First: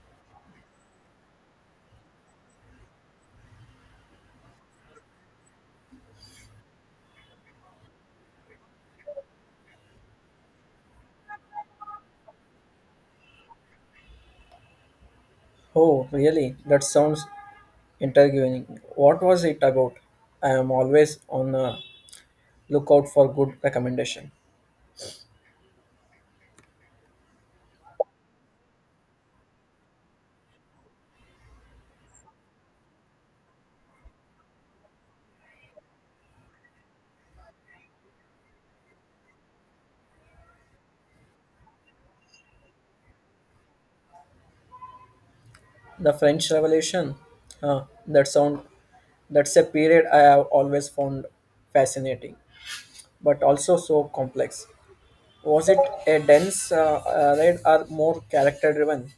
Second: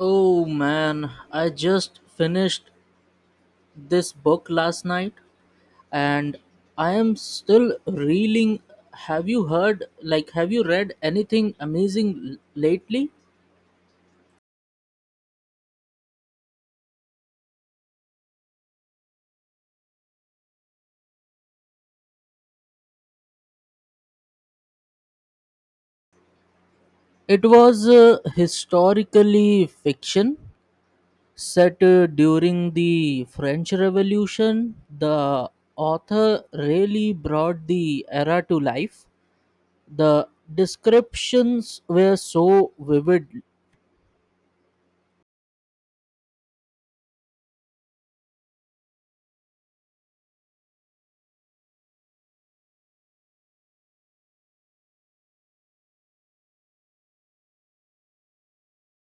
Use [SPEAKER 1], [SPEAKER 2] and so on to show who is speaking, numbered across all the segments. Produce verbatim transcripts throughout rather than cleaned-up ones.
[SPEAKER 1] Oh man, I just finished this book last night and I am still reeling. Have you heard, like, have you read anything amazing l- lately?
[SPEAKER 2] Oh, really? That sounds intriguing. What was it about? I am always on the lookout for good recommendation.
[SPEAKER 1] It was uh, historically fiction set uh, during the French Revolution. The author really brought the era to life. The descriptions were so vivid.
[SPEAKER 2] The French Revolution. Huh, that sound that's a period I have always found fascinating, but also so complex. Was it a dense uh, uh, read or more character-driven?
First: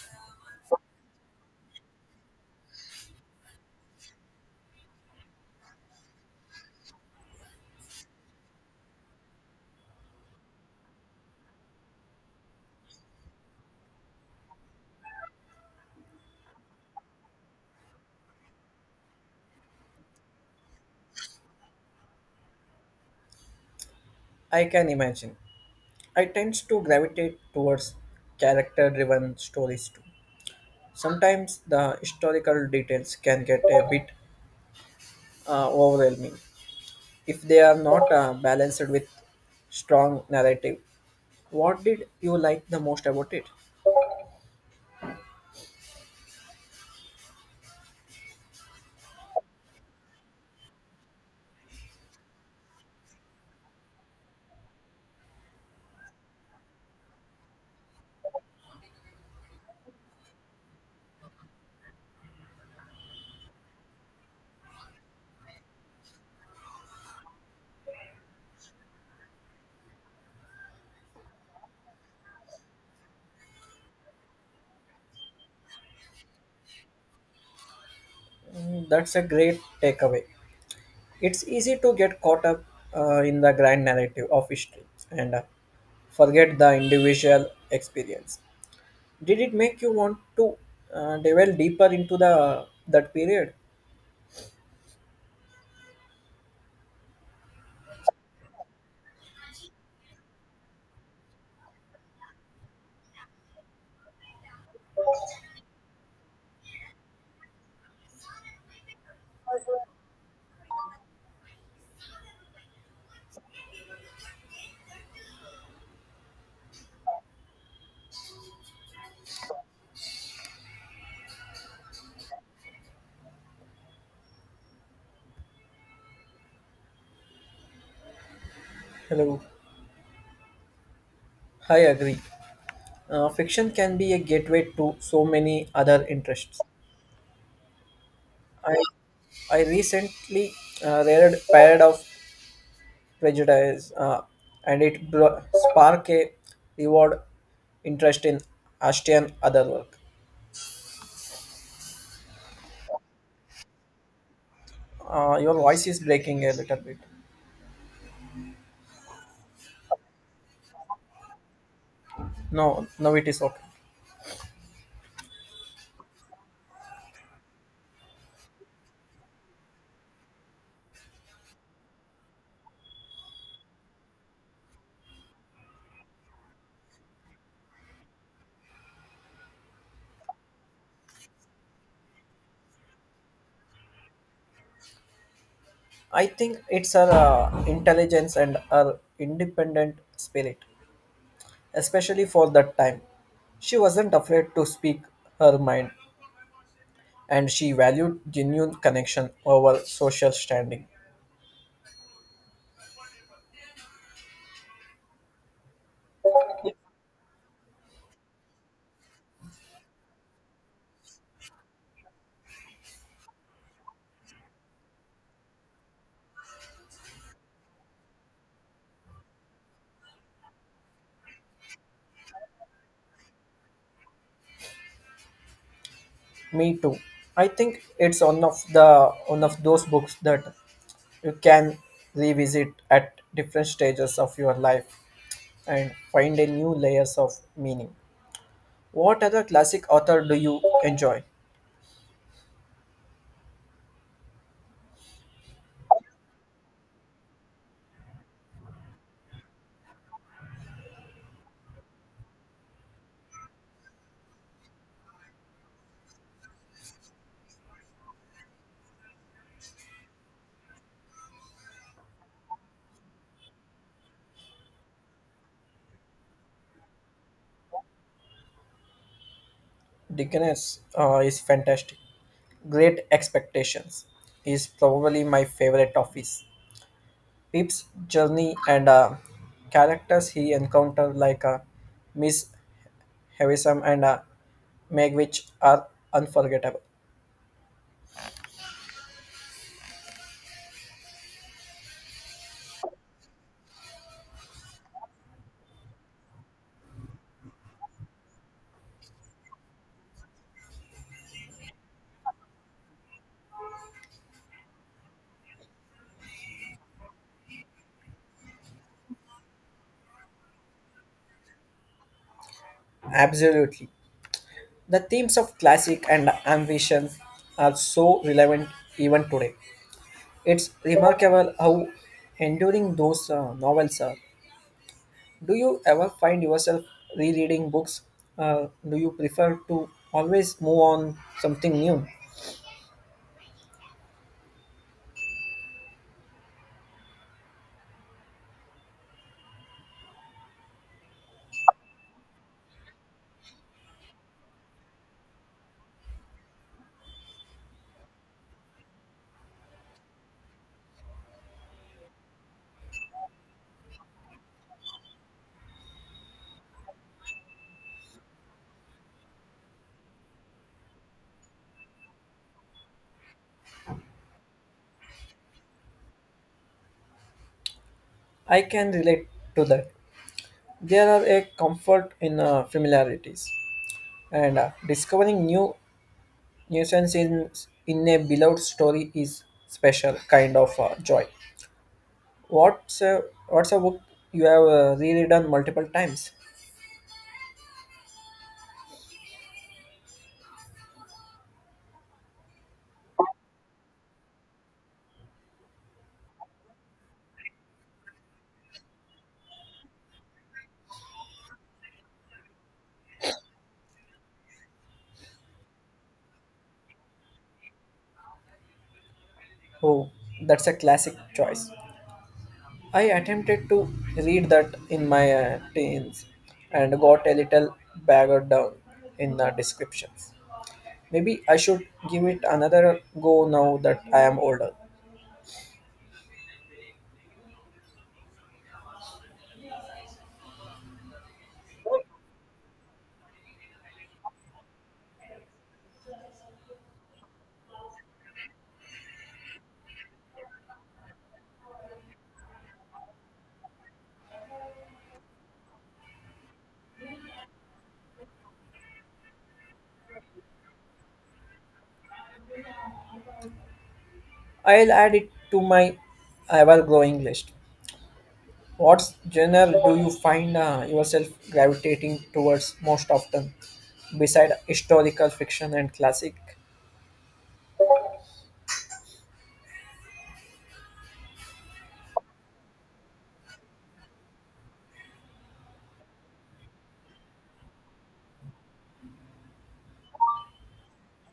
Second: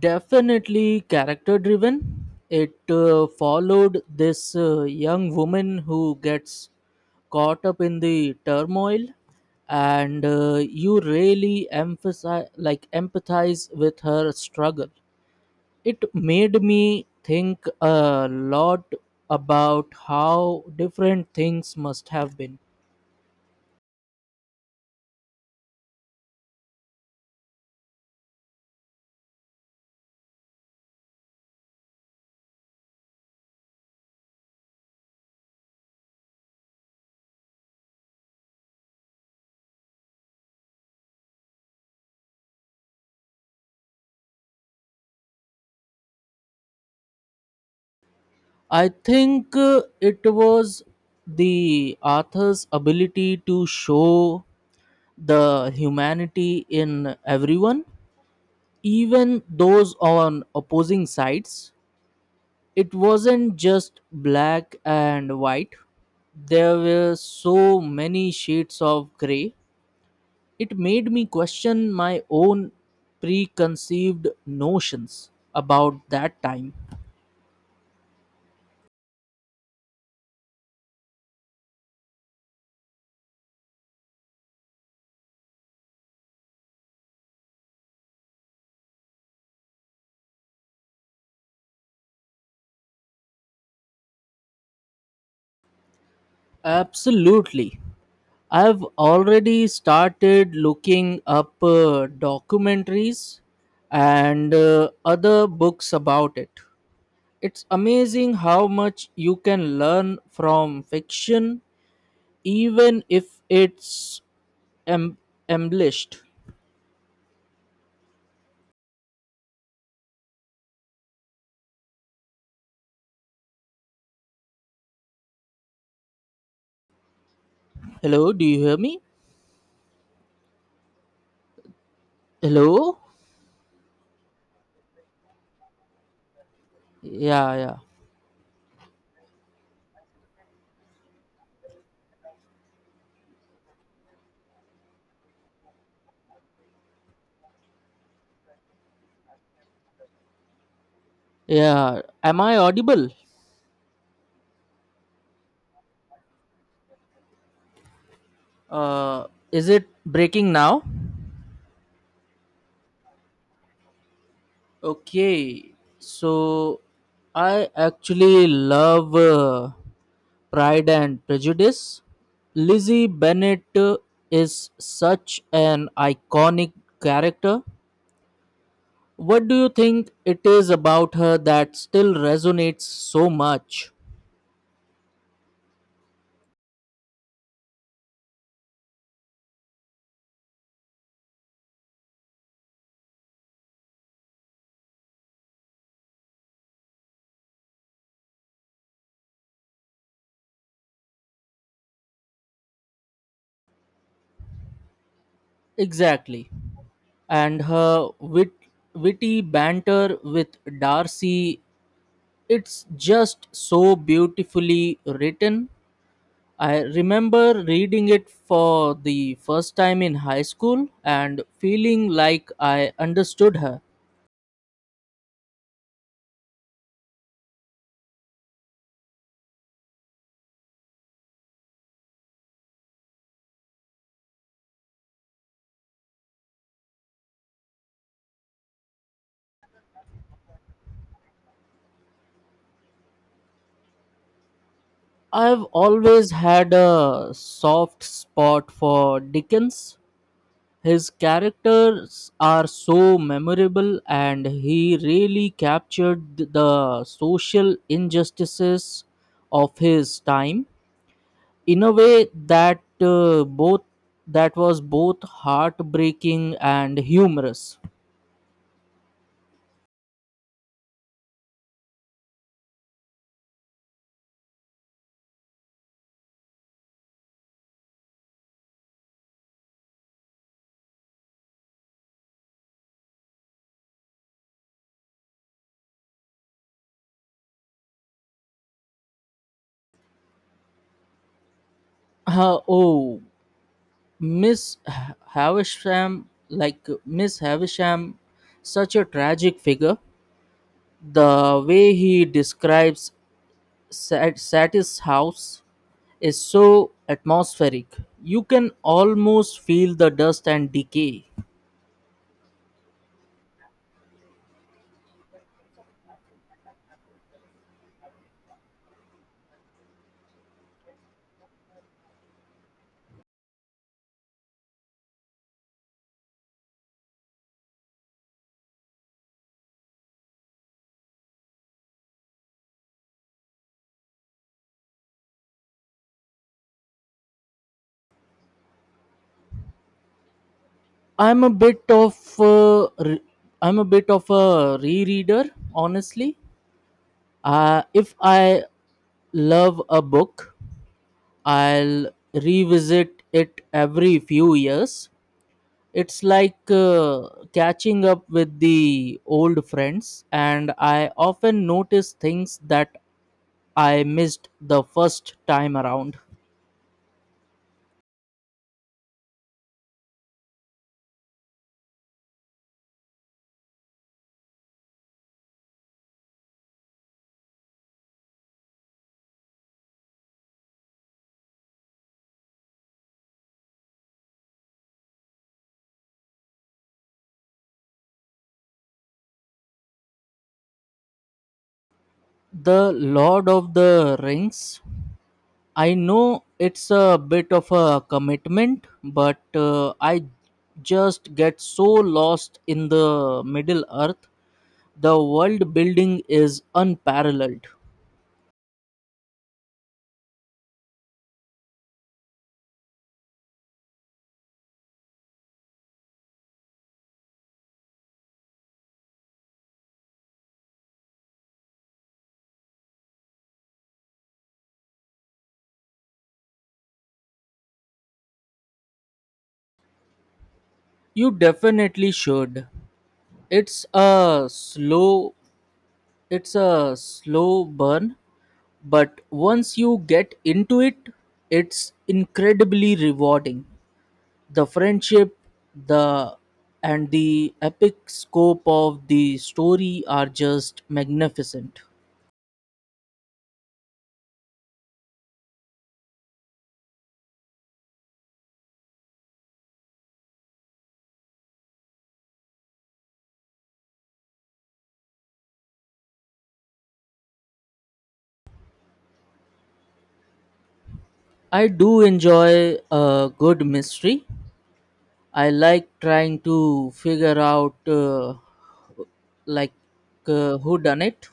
[SPEAKER 1] Definitely character driven. It uh, followed this uh, young woman who gets caught up in the turmoil, and uh, you really emphasize like empathize with her struggle. It made me think a lot about how different things must have been.
[SPEAKER 2] I can imagine. I tend to gravitate towards character-driven stories too. Sometimes the historical details can get a bit uh, overwhelming if they are not uh, balanced with strong narrative. What did you like the most about it?
[SPEAKER 1] I think uh, it was the author's ability to show the humanity in everyone, even those on opposing sides. It wasn't just black and white, there were so many shades of grey. It made me question my own preconceived notions about that time.
[SPEAKER 2] Mm, that's a great takeaway. It's easy to get caught up uh, in the grand narrative of history and uh, forget the individual experience. Did it make you want to uh, delve deeper into the that period?
[SPEAKER 1] Absolutely. I've already started looking up uh, documentaries and uh, other books about it. It's amazing how much you can learn from fiction, even if it's em- embellished. Hello, do you hear me?
[SPEAKER 2] Hello. I agree.
[SPEAKER 1] Hello?
[SPEAKER 2] Uh, fiction can be a gateway to so many other interests.
[SPEAKER 1] Yeah, yeah,
[SPEAKER 2] I I recently uh, read Pride of Prejudice, uh, and it bro- sparked a reward interest in Ashtian other work.
[SPEAKER 1] yeah, am I audible?
[SPEAKER 2] Uh, your voice is breaking a little bit.
[SPEAKER 1] Uh, is it breaking now?
[SPEAKER 2] No, no, it is okay.
[SPEAKER 1] Okay, so I actually love uh, pride and prejudice. Lizzie Bennet is such an iconic character. What do you think it is about her that still resonates so much?
[SPEAKER 2] I think it's her uh, intelligence and her independent spirit, especially for that time. She wasn't afraid to speak her mind, and she valued genuine connection over social standing.
[SPEAKER 1] Exactly. And her wit- witty banter with Darcy, it's just so beautifully written. I remember reading it for the first time in high school and feeling like I understood her.
[SPEAKER 2] Me too. I think it's one of the one of those books that you can revisit at different stages of your life and find a new layers of meaning. What other classic author do you enjoy?
[SPEAKER 1] I've always had a soft spot for Dickens. His characters are so memorable, and he really captured the social injustices of his time in a way that uh, both that was both heartbreaking and humorous.
[SPEAKER 2] Dickens uh, is fantastic. Great Expectations is probably my favorite of his. Pip's journey and uh, characters he encountered, like uh, Miss heroism, and uh, make which are unforgettable.
[SPEAKER 1] Uh, oh, Miss Ha- Havisham, like Miss Havisham, such a tragic figure. The way he describes Sat- Satis house is so atmospheric. You can almost feel the dust and decay.
[SPEAKER 2] Absolutely. The themes of classic and ambition are so relevant even today. It's remarkable how enduring those uh, novels are. Do you ever find yourself rereading books? Uh, do you prefer to always move on something new?
[SPEAKER 1] I'm a bit of a, re- I'm a bit of a rereader, honestly. Uh, if I love a book, I'll revisit it every few years. It's like uh, catching up with the old friends, and I often notice things that I missed the first time around.
[SPEAKER 2] I can relate to that. There are a comfort in uh, familiarities and uh, discovering new Nuisance in, in a beloved story is special kind of uh, joy. What's a, what's a book you have uh, reread multiple times?
[SPEAKER 1] The Lord of the Rings. I know it's a bit of a commitment, but uh, I just get so lost in the Middle Earth. The world building is unparalleled.
[SPEAKER 2] Oh, that's a classic choice. I attempted to read that in my uh, teens and got a little bogged down in the descriptions. Maybe I should give it another go now that I am older.
[SPEAKER 1] You definitely should. It's a slow it's a slow burn, but once you get into it, it's incredibly rewarding. The friendship the and the epic scope of the story are just magnificent.
[SPEAKER 2] I'll add it to my ever growing list. What genre do you find uh, yourself gravitating towards most often, beside historical fiction and classic?
[SPEAKER 1] I do enjoy a good mystery. I like trying to figure out uh, like uh, who done it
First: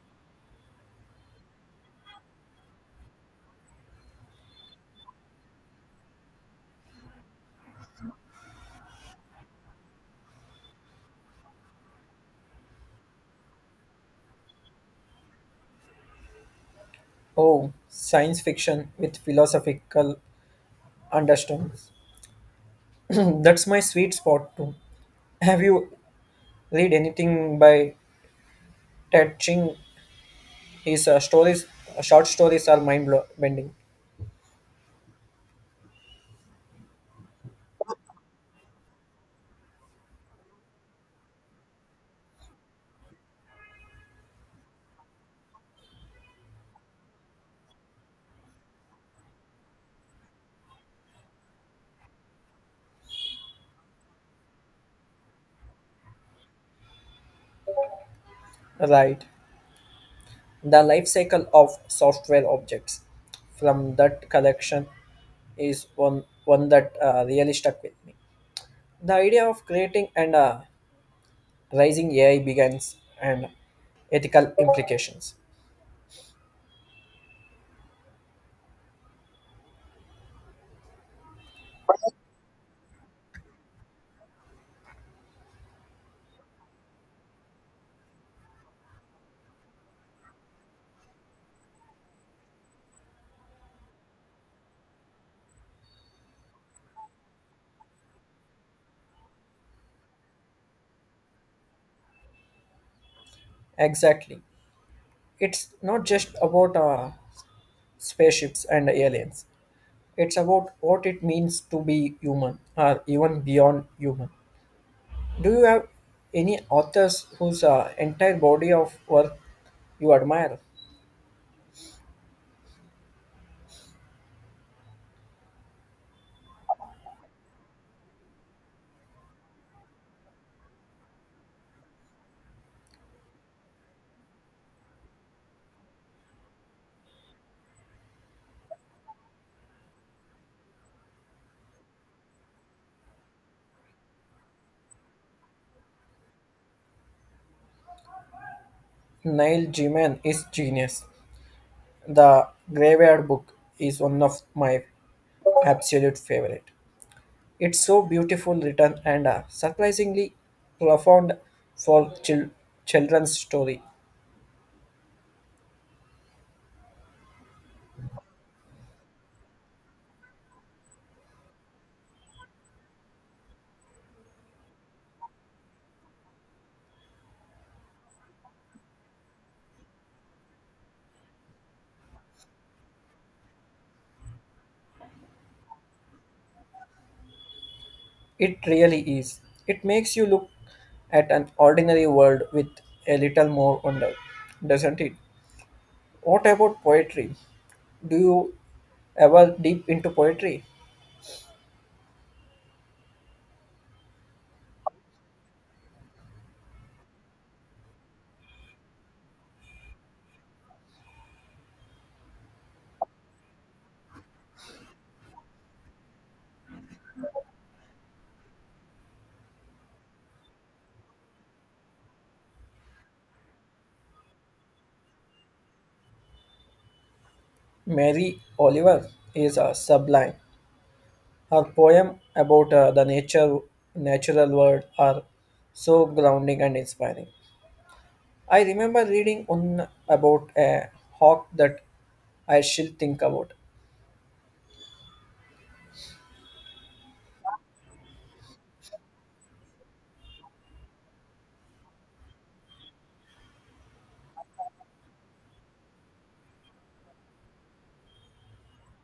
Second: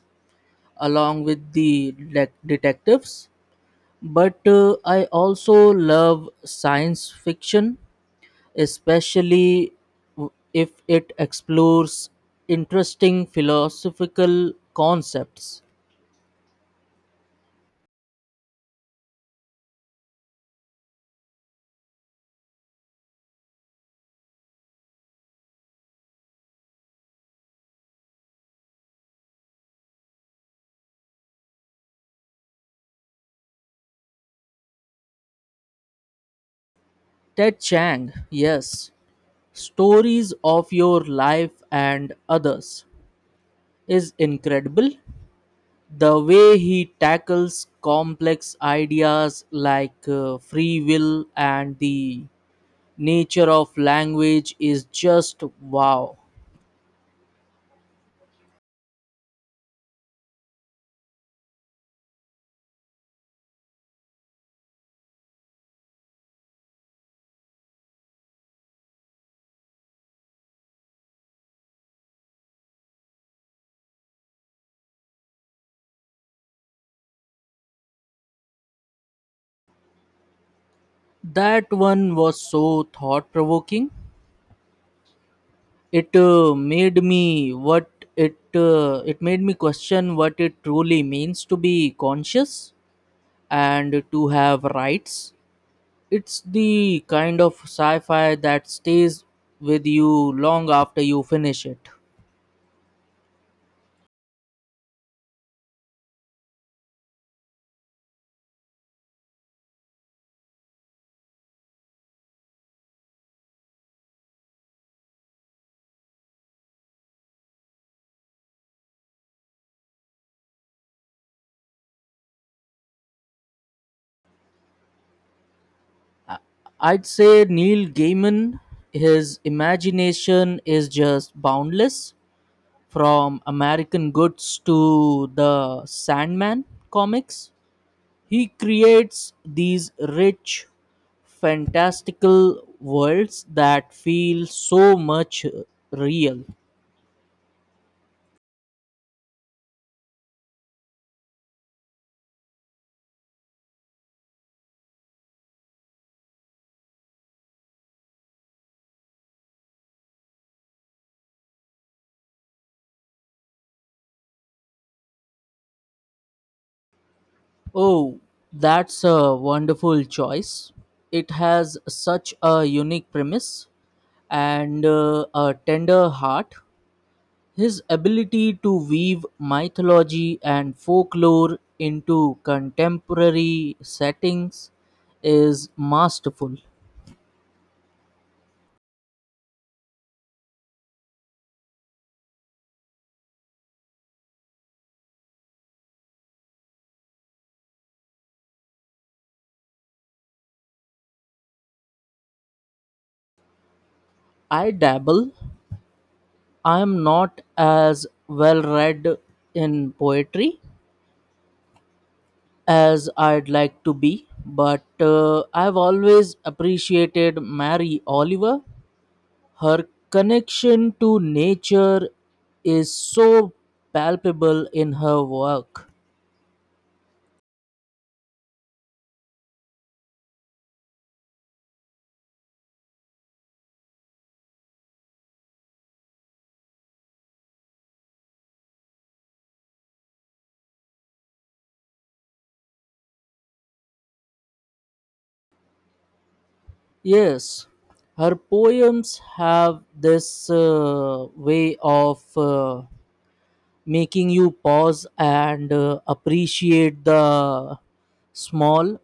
[SPEAKER 1] along with the de- detectives, but uh, I also love science fiction, especially w- if it explores interesting philosophical concepts.
[SPEAKER 2] Oh, science fiction with philosophical undertones. That's my sweet spot too. Have you read anything by Ted Ching? His uh, stories, uh, short stories, are mind-bending.
[SPEAKER 1] Ted Chiang, yes, Stories of Your Life and Others is incredible. The way he tackles complex ideas like uh, free will and the nature of language is just wow.
[SPEAKER 2] Right, the life cycle of software objects from that collection is one one that uh, really stuck with me. The idea of creating and uh, rising A I begins and ethical implications.
[SPEAKER 1] That one was so thought provoking. It uh, made me what it uh, it made me question what it truly means to be conscious and to have rights. It's the kind of sci-fi that stays with you long after you finish it.
[SPEAKER 2] Exactly. It's not just about uh, spaceships and aliens. It's about what it means to be human or even beyond human. Do you have any authors whose uh, entire body of work you admire?
[SPEAKER 1] I'd say Neil Gaiman, his imagination is just boundless, from American Goods to the Sandman comics. He creates these rich, fantastical worlds that feel so much real.
[SPEAKER 2] Neil Gaiman is genius. The Graveyard Book is one of my absolute favorite. It's so beautiful written and uh, surprisingly profound for chil- children's story.
[SPEAKER 1] Oh, that's a wonderful choice. It has such a unique premise and uh, a tender heart. His ability to weave mythology and folklore into contemporary settings is masterful.
[SPEAKER 2] It really is. It makes you look at an ordinary world with a little more wonder, doesn't it? What about poetry? Do you ever deep into poetry?
[SPEAKER 1] I dabble, I am not as well read in poetry as I'd like to be, but uh, I've always appreciated Mary Oliver. Her connection to nature is so palpable in her work.
[SPEAKER 2] Mary Oliver is uh, sublime. Her poem about uh, the nature, natural world are so grounding and inspiring. I remember reading on about a hawk that I shall think about.
[SPEAKER 1] Yes, her poems have this uh, way of. Uh, making you pause and uh, appreciate the small,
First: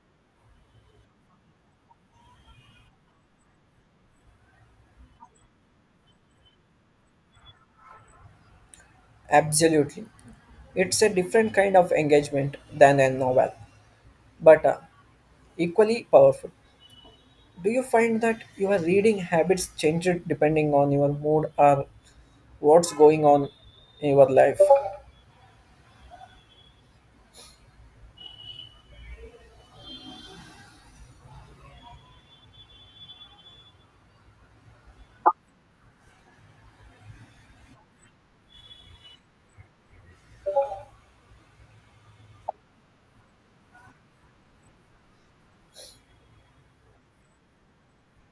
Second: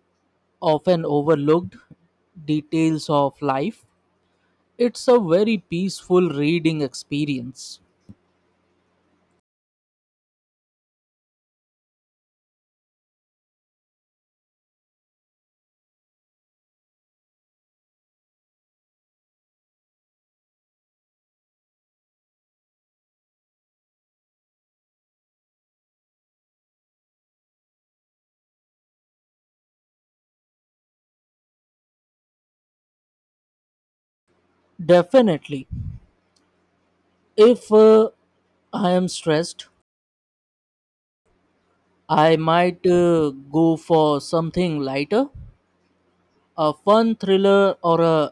[SPEAKER 1] often overlooked details of life. It's a very peaceful reading experience.
[SPEAKER 2] Absolutely. It's a different kind of engagement than a novel, but uh, equally powerful. Do you find that your reading habits change depending on your mood or what's going on in your life?
[SPEAKER 1] Definitely. If uh, I am stressed, I might uh, go for something lighter, a fun thriller, or a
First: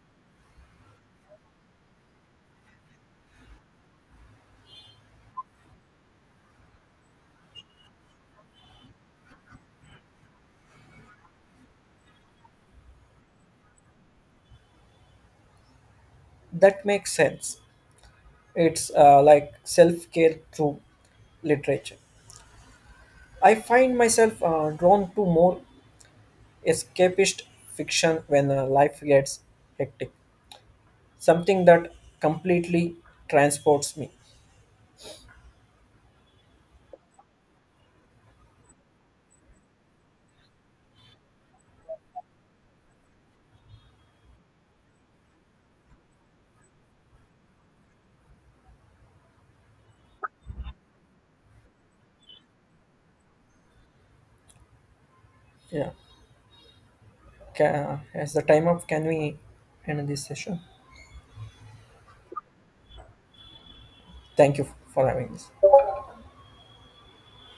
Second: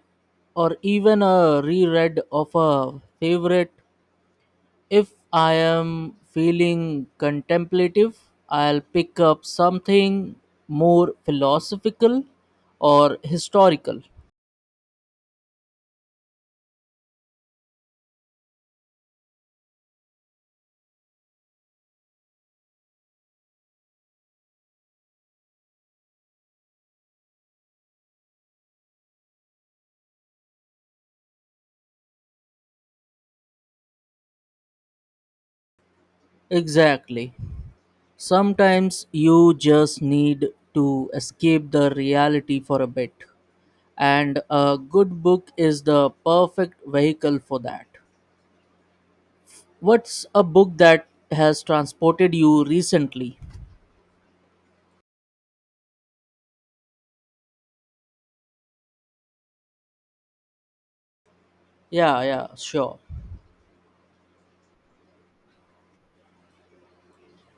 [SPEAKER 1] or even a reread of a favorite. If I am feeling contemplative, I'll pick up something more philosophical or historical.
[SPEAKER 2] That makes sense. It's uh, like self care through literature. I find myself uh, drawn to more escapist fiction when uh, life gets hectic. Something that completely transports me.
[SPEAKER 1] Exactly. Sometimes you just need to escape the reality for a bit, and a good book is the perfect vehicle for that. What's a book that has transported you recently?
[SPEAKER 2] Yeah. Ca as the time up, can we end this session?
[SPEAKER 1] Yeah, yeah, sure.
[SPEAKER 2] Thank you for having this.